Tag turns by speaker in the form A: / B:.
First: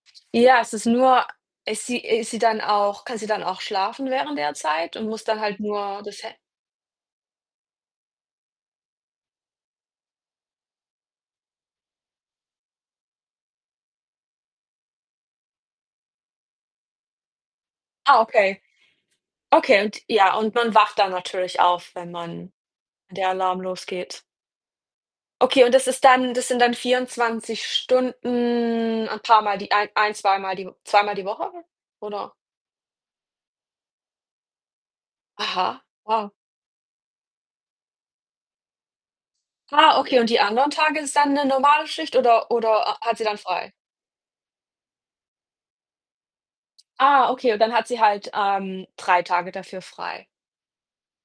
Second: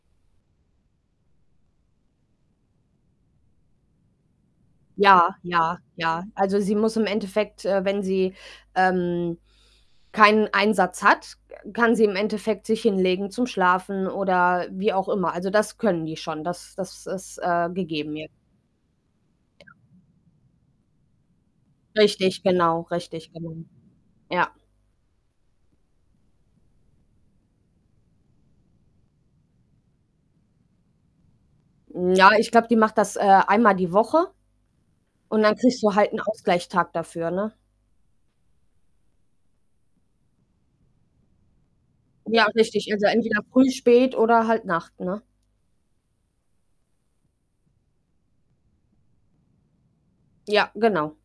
A: Ja, es ist nur ist sie i ist sie dann auch kann sie dann auch schlafen während der Zeit und muss
B: Ja,
A: da halt
B: ja,
A: nur das
B: ja.
A: He
B: Also, sie muss im Endeffekt, äh wenn sie, ähm, keinen Einsatz hat, kann sie im Endeffekt sich hinlegen zum Schlafen oder wie auch immer. Also, das können die schon, das das ist, äh, gegeben
A: Ah,
B: je
A: okay. Okay, und ja, und man wacht dann natürlich auf, wenn
B: Richtig,
A: man
B: genau,
A: wenn der
B: richtig, genau.
A: Alarm losgeht.
B: Ja.
A: Okay, und das ist dann das sind dann 24 Stunden, ein paarmal die ein ein zweimal die W zweimal die Woche,
B: Hm, ja,
A: oder
B: ich glaube, die macht das, äh, einmal die Woche, und dann kriegst
A: Aha,
B: du halt 'n
A: ah.
B: Ausgleich-Tag dafür, ne?
A: Ah, okay und die anderen Tage ist dann 'ne normale Schicht,
B: Ja,
A: oder
B: richtig.
A: oder,
B: Also
A: äh, hat sie dann
B: entweder früh,
A: frei?
B: spät oder halt Nacht, ne?
A: Ah, okay und dann hat sie halt, ähm, 3 Tage dafür frei.
B: Ja, genau.